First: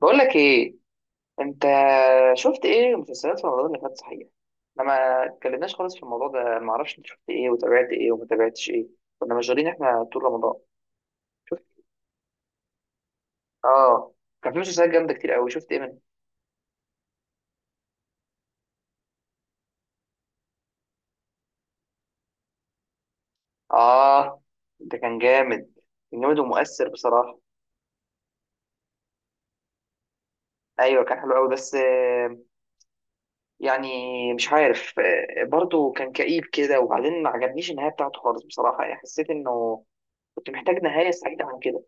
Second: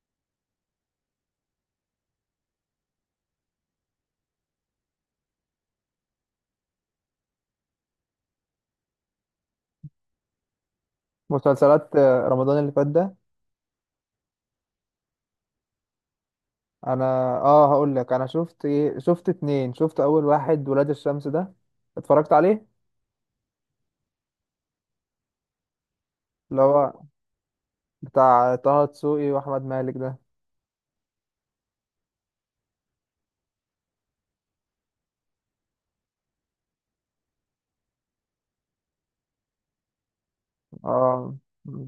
بقول لك ايه، انت شفت ايه مسلسلات في رمضان اللي فات صحيح؟ احنا ما اتكلمناش خالص في الموضوع ده، ما اعرفش انت شفت ايه وتابعت ايه وما تابعتش ايه. كنا مشغولين احنا طول رمضان. شفت، مسلسلات رمضان اللي فات ده. اه. كان في مسلسلات جامده كتير قوي، شفت ايه منها؟ انا اه هقول لك انا شفت ايه. شفت اتنين. شفت اول واحد، ولاد الشمس ده. اتفرجت عليه. اه، ده كان جامد، كان جامد اللي ومؤثر هو بصراحه. بتاع طه دسوقي واحمد مالك ده. ايوه، كان حلو قوي بس، يعني مش عارف، برضه كان كئيب كده، وبعدين ما عجبنيش النهايه بتاعته خالص بصراحه. يعني حسيت انه كنت محتاج نهايه اه، سعيده عن كده.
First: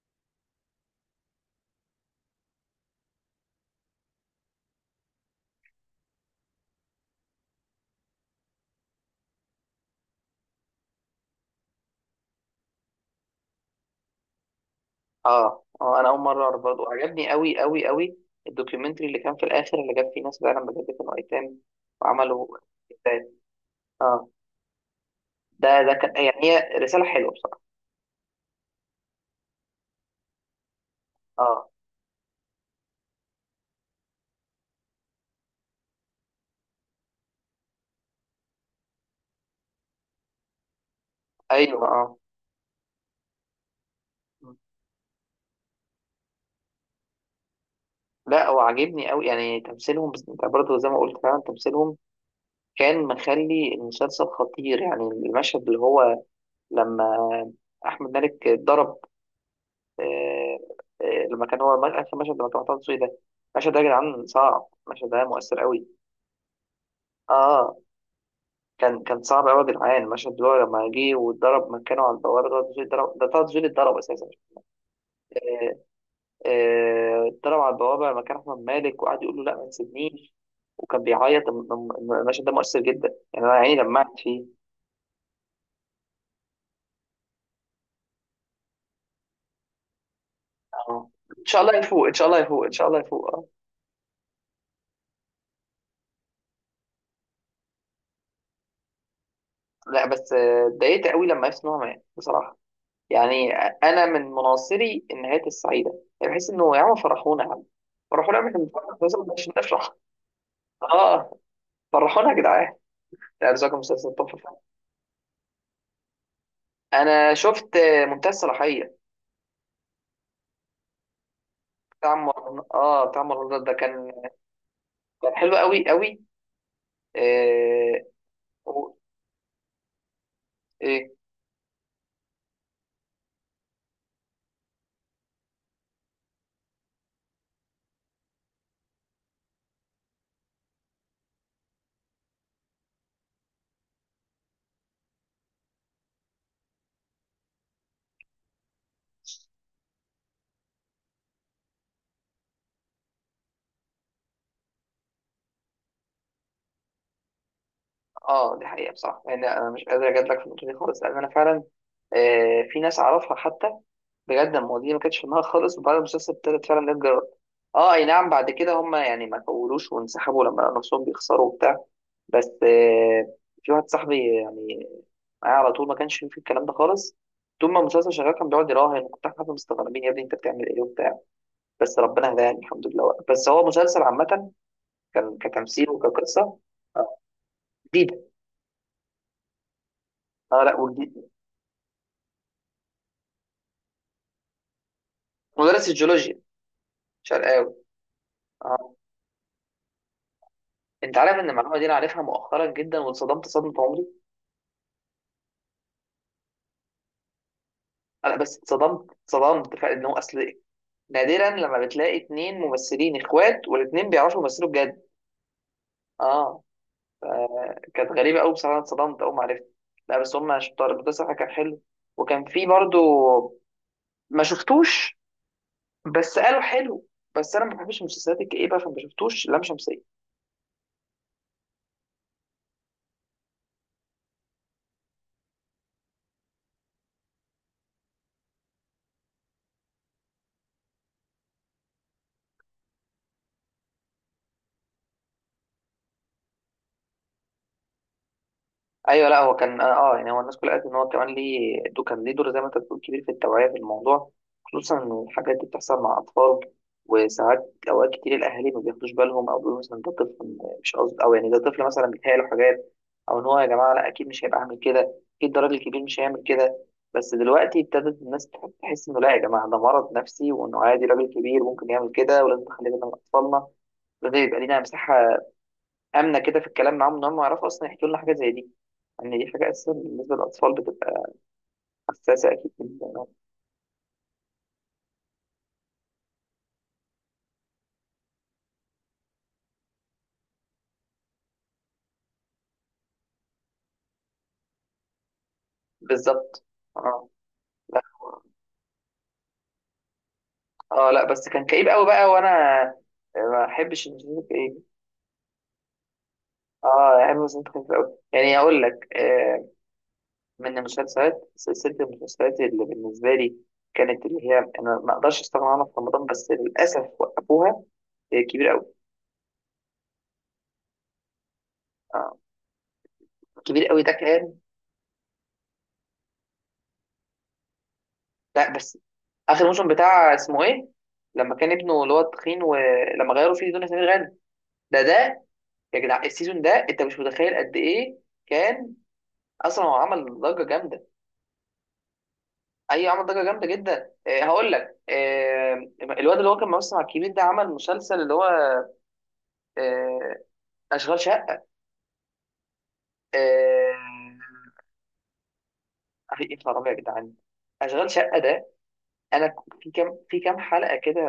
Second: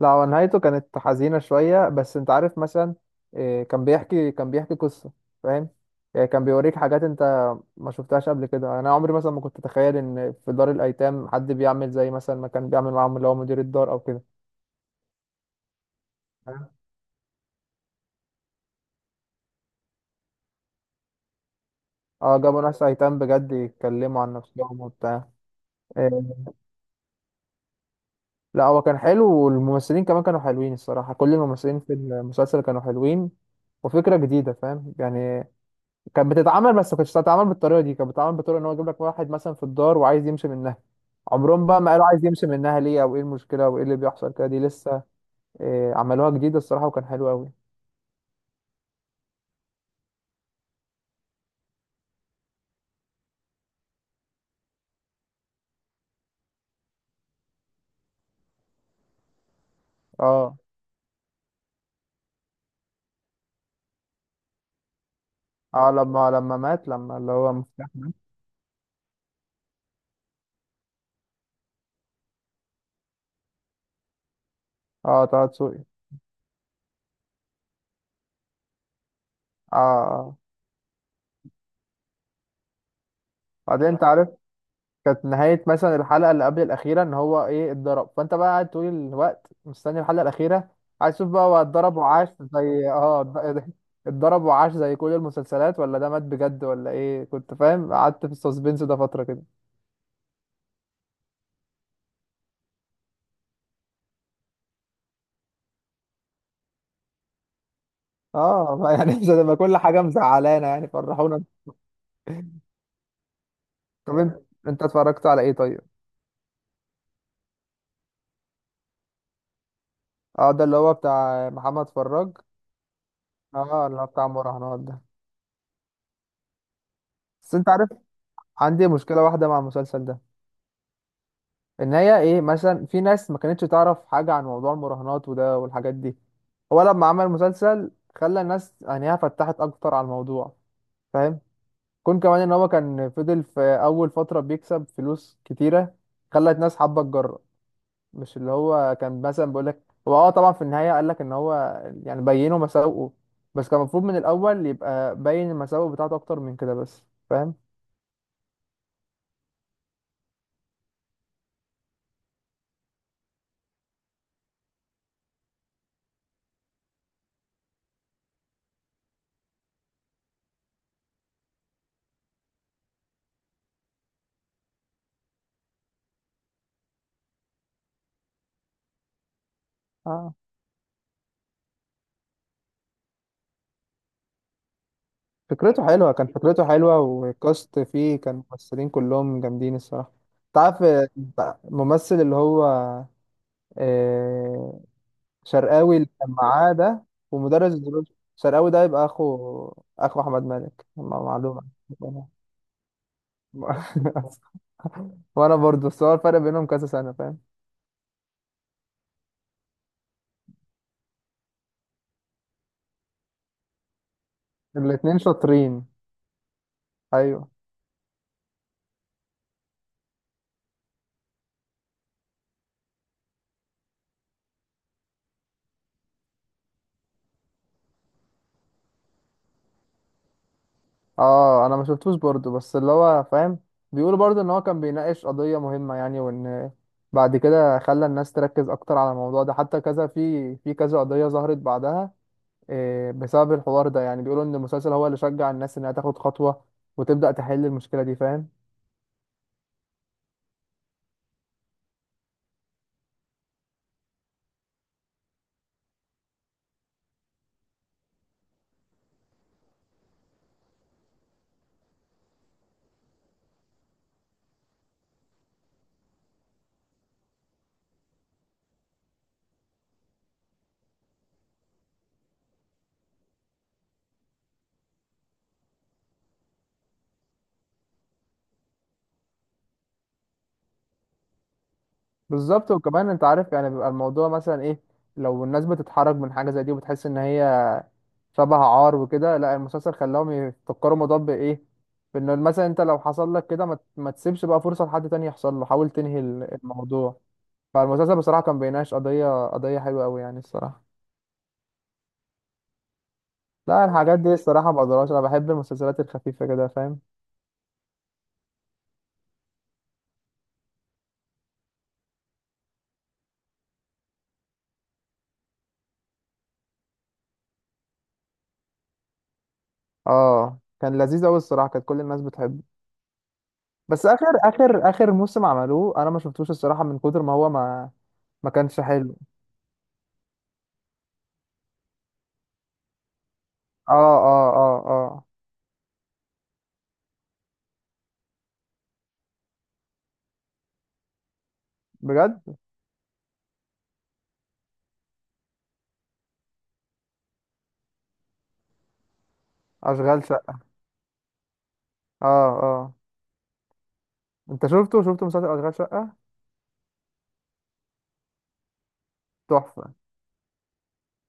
لا هو نهايته كانت حزينة شوية. بس انت عارف مثلا إيه، كان بيحكي قصة. فاهم؟ يعني كان بيوريك حاجات انت ما شفتهاش قبل كده. انا عمري مثلا ما كنت اتخيل ان في دار الايتام حد بيعمل زي مثلا ما كان بيعمل معاهم اللي هو مدير الدار او كده. اه اه، انا اول مره اعرف، برضه عجبني قوي قوي قوي. الدوكيومنتري اللي كان في الاخر اللي جاب فيه ناس فعلا بجد كانوا ايتام اه، وعملوا جابوا ناس ايتام كتاب. بجد يتكلموا اه، عن نفسهم وبتاع. ده كان، آه، يعني هي رساله حلوه بصراحه. لا هو كان حلو والممثلين كمان كانوا حلوين الصراحة. كل اه، الممثلين في المسلسل كانوا حلوين. وفكرة جديدة. فاهم؟ يعني كانت بتتعمل بس ما كانتش بتتعمل بالطريقة دي. كانت بتتعمل بطريقة ان هو يجيب لك واحد مثلا في الدار وعايز يمشي منها. عمرهم بقى ايوه، ما قالوا اه. عايز يمشي منها ليه او ايه المشكلة وايه اللي بيحصل كده. دي لسه. آه، عملوها جديدة الصراحة وكان حلو قوي. لا، وعجبني قوي يعني تمثيلهم، بس انت برضه زي ما قلت فعلا تمثيلهم كان مخلي المسلسل خطير. يعني المشهد اللي هو لما احمد مالك اتضرب، اه. آه. آه، لما كان هو اخر مشهد، لما كان محطوط ده، المشهد ده يا جدعان صعب، المشهد ده مؤثر قوي. اه. لما اللي هو اه، مفتاح مات. كان صعب قوي يا جدعان. المشهد اللي هو لما جه واتضرب مكانه على البوابه، ده تزويل اتضرب، ده طه دسوقي اتضرب اساسا. اه، طه آه، دسوقي. اتضرب على البوابه مكان احمد مالك وقعد يقول له لا ما اه. تسيبنيش. اه. وكان بيعيط المشهد ده مؤثر جدا، يعني انا عيني بعدين انت دمعت عارف، فيه. كانت نهاية مثلا الحلقة اللي قبل الأخيرة إن هو اتضرب. فأنت بقى قاعد طول الوقت مستني الحلقة الأخيرة. اه، عايز تشوف بقى ان شاء هو الله اتضرب يفوق، ان شاء وعاش الله يفوق، ان شاء زي الله يفوق، اه. اتضرب وعاش زي كل المسلسلات، ولا ده مات بجد، ولا إيه. كنت فاهم. قعدت في السسبنس ده فترة كده. لا، بس اتضايقت قوي لما عرفت ان هو مات بصراحه. يعني انا من مناصري النهايات السعيده. يعني بحس انه يا عم فرحونا، يا عم فرحونا، إحنا اه، بنتفرج على ما يعني مسلسل مش مش هتبقى كل نفرح. حاجة مزعلانة. يعني اه، فرحونا. فرحونا يا جدعان. لا، ده كان مسلسل طب أنت تحفه فعلا. أنت اتفرجت على إيه طيب؟ انا شفت منتهى الصلاحيه. اه، ده اللي هو بتاع محمد بتاع فراج. مر... اه بتاع مرات ده اه، اللي هو كان بتاع المراهنات ده. كان حلو قوي قوي بس أنت عارف، آه... عندي و... مشكلة واحدة مع المسلسل ده. ايه؟ ان هي ايه، مثلا في ناس ما كانتش تعرف حاجه عن موضوع المراهنات وده والحاجات دي. هو لما عمل مسلسل خلى الناس عينيها فتحت اكتر على الموضوع. فاهم؟ كون كمان ان هو كان فضل في اول فتره بيكسب فلوس كتيره خلت ناس حابه تجرب. مش اللي هو كان مثلا بيقول لك هو، طبعا في النهايه قال لك ان هو يعني بينه مساوئه. بس كان المفروض من الاول يبقى باين المساوئ بتاعته اكتر من كده بس. فاهم؟ اه، دي حقيقه بصراحه، يعني انا مش قادر اجادلك في النقطه دي خالص، لان انا فعلا، في ناس اعرفها حتى بجد المواضيع دي ما كانتش في دماغها خالص، وبعد المسلسل ابتدت فعلا ده تجرب. اه، اي نعم، بعد كده هم يعني ما طولوش وانسحبوا لما لقوا نفسهم بيخسروا وبتاع. بس، في واحد صاحبي يعني معايا على طول ما كانش في الكلام ده خالص. طول ما المسلسل شغال كان بيقعد يراهن، احنا كنا مستغربين يا ابني انت بتعمل ايه وبتاع. بس ربنا هداني الحمد لله. بس هو مسلسل عامة كان فكرته كتمثيل حلوة كان وكقصة فكرته حلوة، آه، والكاست فيه جديدة. كان ممثلين كلهم جامدين الصراحة. انت اه، لا، عارف وجديد. الممثل اللي هو آه، مدرس شرقاوي اللي كان الجيولوجيا معاه ده ومدرس شرقاوي. الدروس. شرقاوي ده اه، يبقى اخو احمد مالك. انت عارف ان المعلومة معلومة. دي انا عارفها مؤخرا جدا، واتصدمت صدمة عمري. وانا برضو. بس هو الفرق بينهم كذا سنة. فاهم؟ انا بس اتصدمت فعلا ان هو اصل نادرا لما بتلاقي اتنين ممثلين اخوات والاتنين بيعرفوا يمثلوا بجد. الاتنين شاطرين. اه، ايوه. كانت غريبه قوي بصراحه، أنا اتصدمت اول ما عرفت. لا بس هم شطار، ده صراحه كان حلو. وكان في برضو ما شفتوش، بس قالوا حلو. بس انا ما بحبش المسلسلات الكئيبه، فما شفتوش لام شمسيه. اه، انا ما شفتوش برضو. بس اللي هو فاهم، بيقولوا برضو ان هو كان بيناقش قضية مهمة يعني، وان بعد كده خلى الناس تركز اكتر على الموضوع ده. حتى كذا في كذا قضية ظهرت بعدها، بسبب الحوار ده. يعني بيقولوا ان المسلسل هو اللي شجع الناس انها تاخد خطوة وتبدأ تحل المشكلة دي. فاهم؟ ايوه، لا، هو كان يعني هو الناس كلها قالت ان هو كمان ليه دو كان ليه دور زي ما انت بتقول كبير في التوعيه في الموضوع. خصوصا ان الحاجات دي بتحصل مع اطفال، وساعات اوقات كتير الاهالي ما بياخدوش بالهم، او بيقولوا مثلا ده طفل مش قصد، او يعني ده طفل مثلا بيتهيأ له حاجات، او ان هو يا جماعه لا اكيد مش هيبقى عامل كده، اكيد ده راجل كبير مش هيعمل كده. بس دلوقتي ابتدت الناس تحس انه لا يا جماعه، ده مرض نفسي، وانه عادي راجل كبير ممكن يعمل كده، ولازم نخلي بالنا من اطفالنا، ولازم يبقى لينا مساحه امنه كده في الكلام معاهم ان هم يعرفوا اصلا يحكوا لنا حاجه زي دي. ان دي حاجه اساسا بالنسبه للاطفال بتبقى حساسه بالظبط. اكيد وكمان انت جدا. عارف يعني، بيبقى الموضوع مثلا ايه، لو الناس بتتحرج من حاجه زي دي وبتحس ان هي شبه عار وكده، لا المسلسل خلاهم يفكروا الموضوع بايه. بان مثلا انت لو حصل لك كده، ما تسيبش بقى فرصه لحد تاني يحصل له. حاول تنهي بالظبط، الموضوع. اه. لا، فالمسلسل بصراحه كان بيناقش قضيه حلوه قوي يعني الصراحه. اه. لا بس كان كئيب قوي بقى، وانا ما لا احبش الحاجات دي المسلسلات الصراحه ما الكئيبه. بقدرهاش. انا بحب المسلسلات الخفيفه كده. فاهم؟ اه، يعني المسلسلات كانت قوي، يعني اقول لك، من المسلسلات سلسله المسلسلات اللي بالنسبه لي كانت اللي هي انا ما اقدرش استغنى عنها في رمضان، بس للاسف وقفوها، كبير قوي. اه، كان لذيذ قوي الصراحه. كانت كل الناس اه، بتحبه. كبير قوي بس ده اخر كان. اخر اخر موسم عملوه انا ما شفتوش الصراحه. من كتر ما هو ما لا كانش بس حلو. اخر موسم بتاع اسمه ايه لما كان ابنه اللي هو التخين ولما غيروا فيه دنيا سمير اه. غانم، اه. اه. ده اه. ده يا جدع السيزون ده انت مش متخيل قد ايه كان. اصلا هو عمل ضجه جامده، بجد. اي عمل ضجه جامده جدا. إيه، هقول لك إيه. الواد اللي هو كان ممثل مع الكبير ده عمل مسلسل اللي هو اشغال إيه، شقه. اشغال شقه. اه. اه. إيه، انت شفته مسلسل اشغال شقه؟ اخي ايه الرابع يا جدعان، اشغال شقه ده انا تحفه. في كام حلقه كده،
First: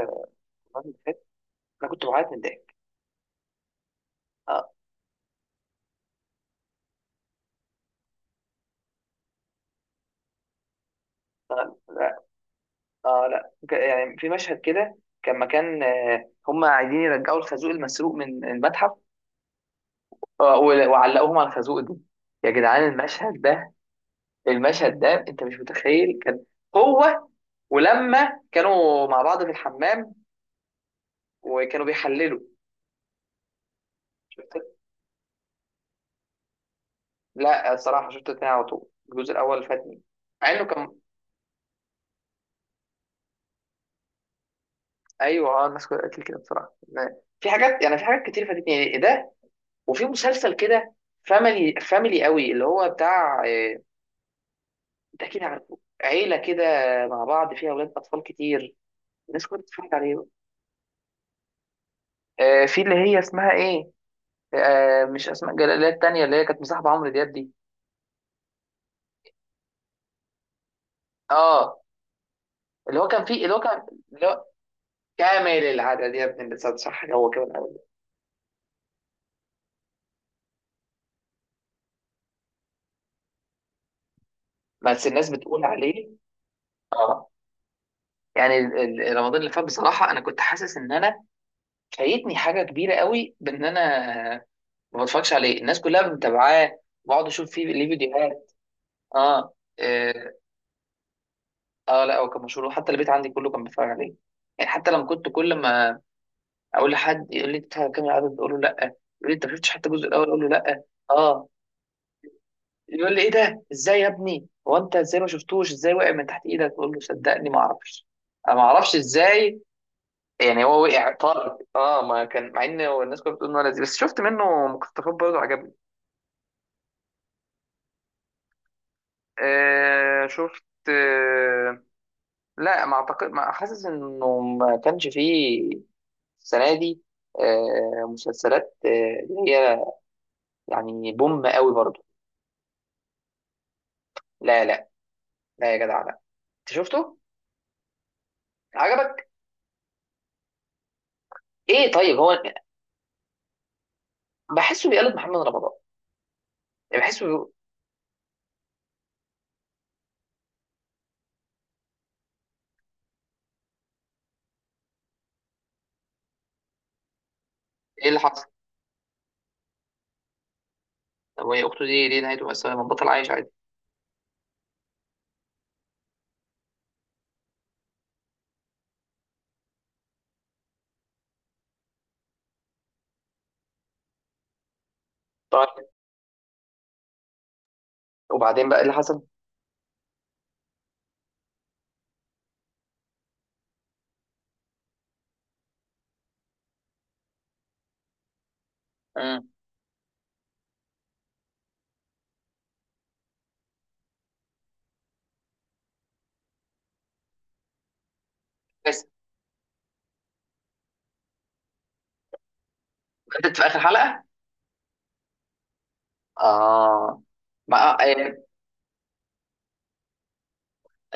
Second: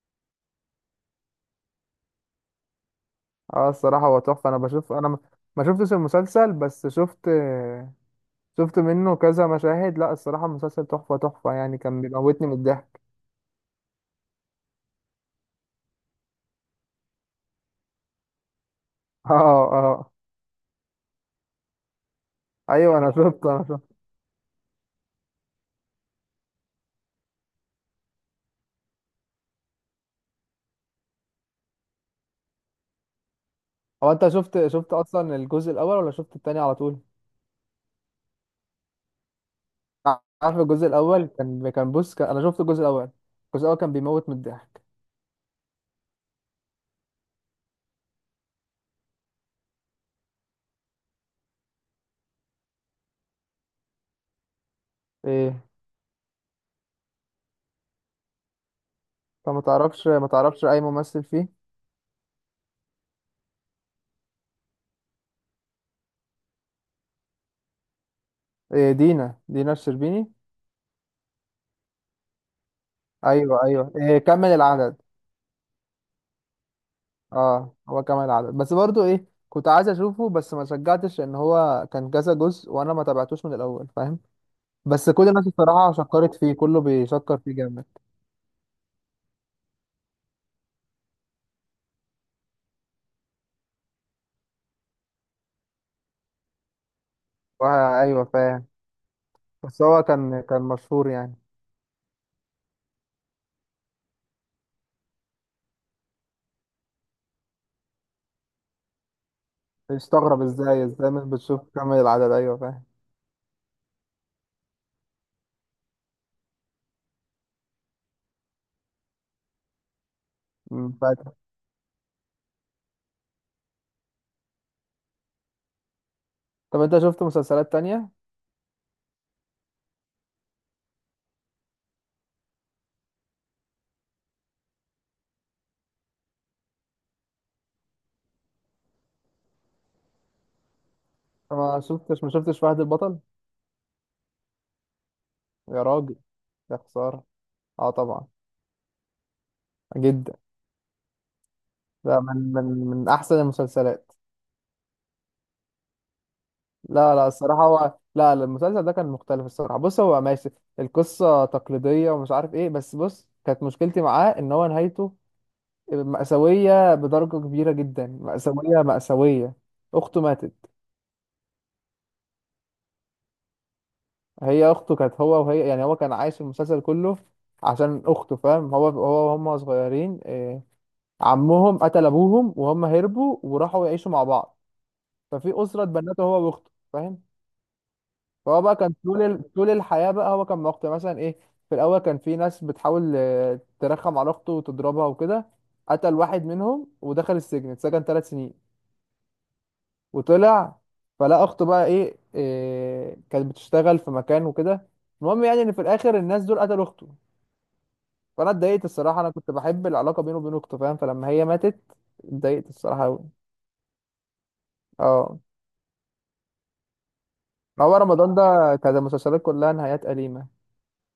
الواد اللي فات، انا كنت بعيط من الضحك. اه، الصراحه هو تحفه. آه. انا ما شفتش المسلسل بس شفت منه كذا مشاهد. لا الصراحه المسلسل تحفه تحفه يعني. كان بيموتني من الضحك. اه، لا، يعني في مشهد كده كان مكان، هم عايزين يرجعوا الخازوق المسروق من المتحف اه. اه. آه، وعلقوهم على الخازوق ده، يا جدعان ايوه، انا المشهد شفت انا ده، شفت المشهد ده انت مش متخيل. كان هو ولما كانوا مع بعض في الحمام وكانوا بيحللوا. هو انت شفت شفت اصلا الجزء الاول ولا شفت التاني على طول؟ لا، الصراحه شفت اتنين على طول، الجزء الاول فاتني مع عارف انه كان. الجزء الاول كان كان بص كان انا شفت الجزء الاول. الجزء الاول كان بيموت من الضحك. ايوه، اه، الناس كلها قالت لي كده بصراحه. في حاجات، يعني في حاجات كتير فاتتني، يعني إيه ده. وفي مسلسل كده فاميلي فاميلي قوي اللي هو بتاع، ده اكيد ايه. عارفه. عيله كده مع بعض فيها اولاد اطفال كتير، الناس طب كلها ما بتتفرج تعرفش عليه بقى. ما تعرفش اي ممثل فيه؟ في اللي هي اسمها ايه، مش اسماء جلال اللي هي التانيه اللي هي كانت مصاحبه عمرو دياب دي. إيه، دينا الشربيني. اه، اللي هو كان فيه اللي هو ايوه، كان ايوه، إيه، اللي هو كمل العدد. كامل العدد يا ابن الانسان، صح هو كده اه، الأول. هو كمل العدد، بس برضو ايه، كنت عايز اشوفه بس ما شجعتش ان هو كان كذا جزء وانا ما تابعتوش من الاول. فاهم؟ بس بس كل الناس الناس بتقول الصراحه عليه. شكرت فيه. كله اه بيشكر فيه جامد. يعني رمضان اللي فات بصراحه انا كنت حاسس ان انا فايتني حاجه كبيره قوي بان انا ما بتفرجش عليه، الناس كلها متابعاه، بقعد اشوف فيه ليه ايوه فيديوهات. فاهم. اه بس هو آه، كان مشهور يعني. اه لا، هو كان مشهور، وحتى البيت عندي كله كان بيتفرج عليه. يعني حتى لما كنت كل ما اقول لحد يقول لي انت بتتفرج على كام العدد اقول له لا، يقول لي انت ما شفتش حتى الجزء الاول اقول استغرب له ازاي لا. ازاي مش اه، بتشوف كمل العدد. ايوه فاهم. يقول لي ايه ده، ازاي يا ابني هو انت ازاي ما شفتوش، ازاي وقع من تحت ايدك، اقول له صدقني ما اعرفش، انا ما اعرفش ازاي. يعني هو وقع فاكر. طارق اه، ما كان مع ان هو الناس كانت بتقول انه لذيذ، بس شفت منه مقتطفات برضه عجبني. طب انت شفت مسلسلات تانية؟ شفت آه، لا ما اعتقد، ما حاسس انه ما كانش فيه السنه دي، مسلسلات، اللي هي يعني بوم قوي ما برضو. شفتش ما شفتش فهد البطل؟ لا لا لا يا يا جدع راجل، لا. انت يا شفته، خساره. اه طبعا. عجبك؟ جدا. ايه طيب، لا هو من احسن المسلسلات. بحسه بيقلد محمد رمضان، يعني لا بحسه لا بيقول. الصراحه، هو لا لا، المسلسل ده كان مختلف الصراحه. بص هو ماشي. القصه تقليديه ومش عارف ايه، بس بص كانت مشكلتي معاه ان هو نهايته مأساويه بدرجه كبيره ايه جدا. اللي حصل؟ مأساويه مأساويه. اخته ماتت. هو هي اخته دي ليه نهايته مأساوية، ما بطل عايش عادي؟ هي اخته كانت هو وهي. يعني هو كان عايش المسلسل كله عشان اخته. فاهم؟ هو وهم صغيرين، عمهم قتل ابوهم وهم هربوا وراحوا يعيشوا مع بعض. ففي اسره طيب، اتبنته هو واخته. فاهم؟ فهو وبعدين بقى بقى إيه اللي كان حصل؟ طول الحياة بقى. هو كان مقطع مثلا ايه. في الأول كان في ناس بتحاول ترخم على أخته وتضربها وكده. قتل واحد منهم ودخل السجن، اتسجن ثلاث سنين. امم وطلع. فلا أخته بقى ايه, إيه كانت بتشتغل في مكان وكده. المهم يعني إن في الآخر الناس دول قتلوا أخته. فأنا اتضايقت بس الصراحة. أنا كنت بحب العلاقة بينه وبين أخته. فاهم؟ فلما هي ماتت اتضايقت الصراحة أوي. بدأت في اخر حلقه. اه. اه، ما هو آه. رمضان آه، ده كانت المسلسلات كلها نهايات أليمة.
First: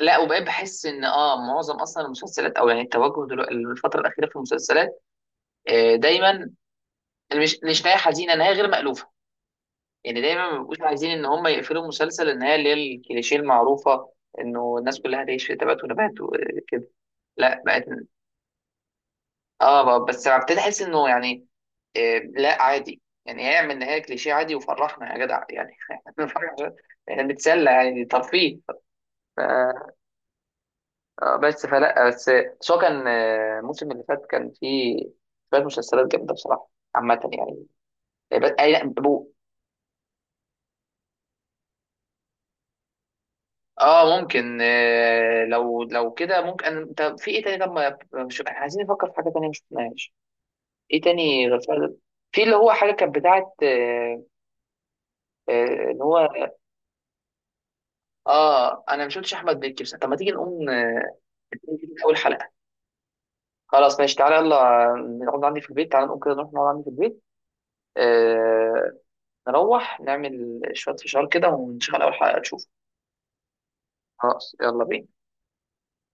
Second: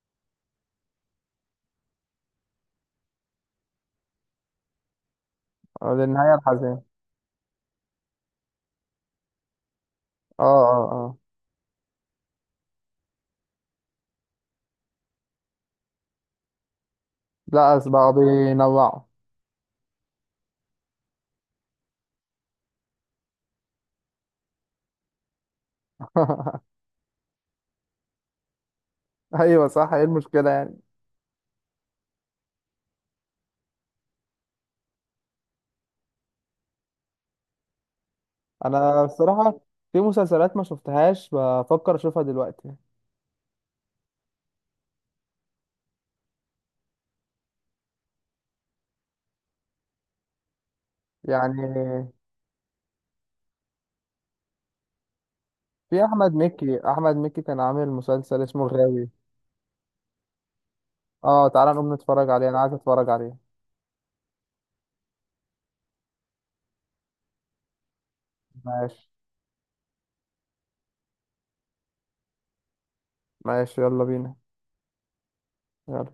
لا وبقيت بحس ان معظم اصلا المسلسلات او يعني التوجه دلوقتي الفتره الاخيره في المسلسلات آه، آه، للنهاية دايما الحزينة. مش نهايه حزينه، نهايه غير مألوفه. يعني اه. دايما ما بيبقوش اه. عايزين اه. ان هم يقفلوا المسلسل النهايه اللي هي الكليشيه المعروفه انه الناس كلها هتعيش في تبات ونبات وكده. لا لا بقت، بقى بينوعوا. اه بقى بس ابتدي احس انه يعني، لا عادي، يعني يعمل نهايه كليشيه عادي، وفرحنا يا جدع يعني احنا بنتسلى يعني ترفيه. ف- ايوه صح. ايه المشكله يعني. بس فلا بس. بس هو كان، الموسم اللي فات كان فيه شويه مسلسلات جامده بصراحه عامه يعني بس. انا بصراحه، في مسلسلات ما شفتهاش بفكر اشوفها دلوقتي. اه، ممكن، لو كده ممكن، طب في ايه تاني؟ طب ما مش عايزين نفكر في حاجه تانيه مش شفناهاش؟ ايه تاني غير يعني فعلا في اللي هو حاجه كانت بتاعه، اللي في هو. احمد مكي كان عامل مسلسل اسمه اه، انا الغاوي. مش قلتش احمد مكي، بس طب ما تيجي نقوم، اه تعالى نقوم من اول نتفرج عليه. حلقه. انا عايز اتفرج عليه. خلاص ماشي، تعالى يلا نقعد عندي في البيت، تعالى نقوم كده نروح نقعد عندي في البيت آه ماشي. نروح نعمل شويه فشار كده ونشغل اول حلقه تشوف. ماشي يلا بينا. خلاص يلا بينا. يلا.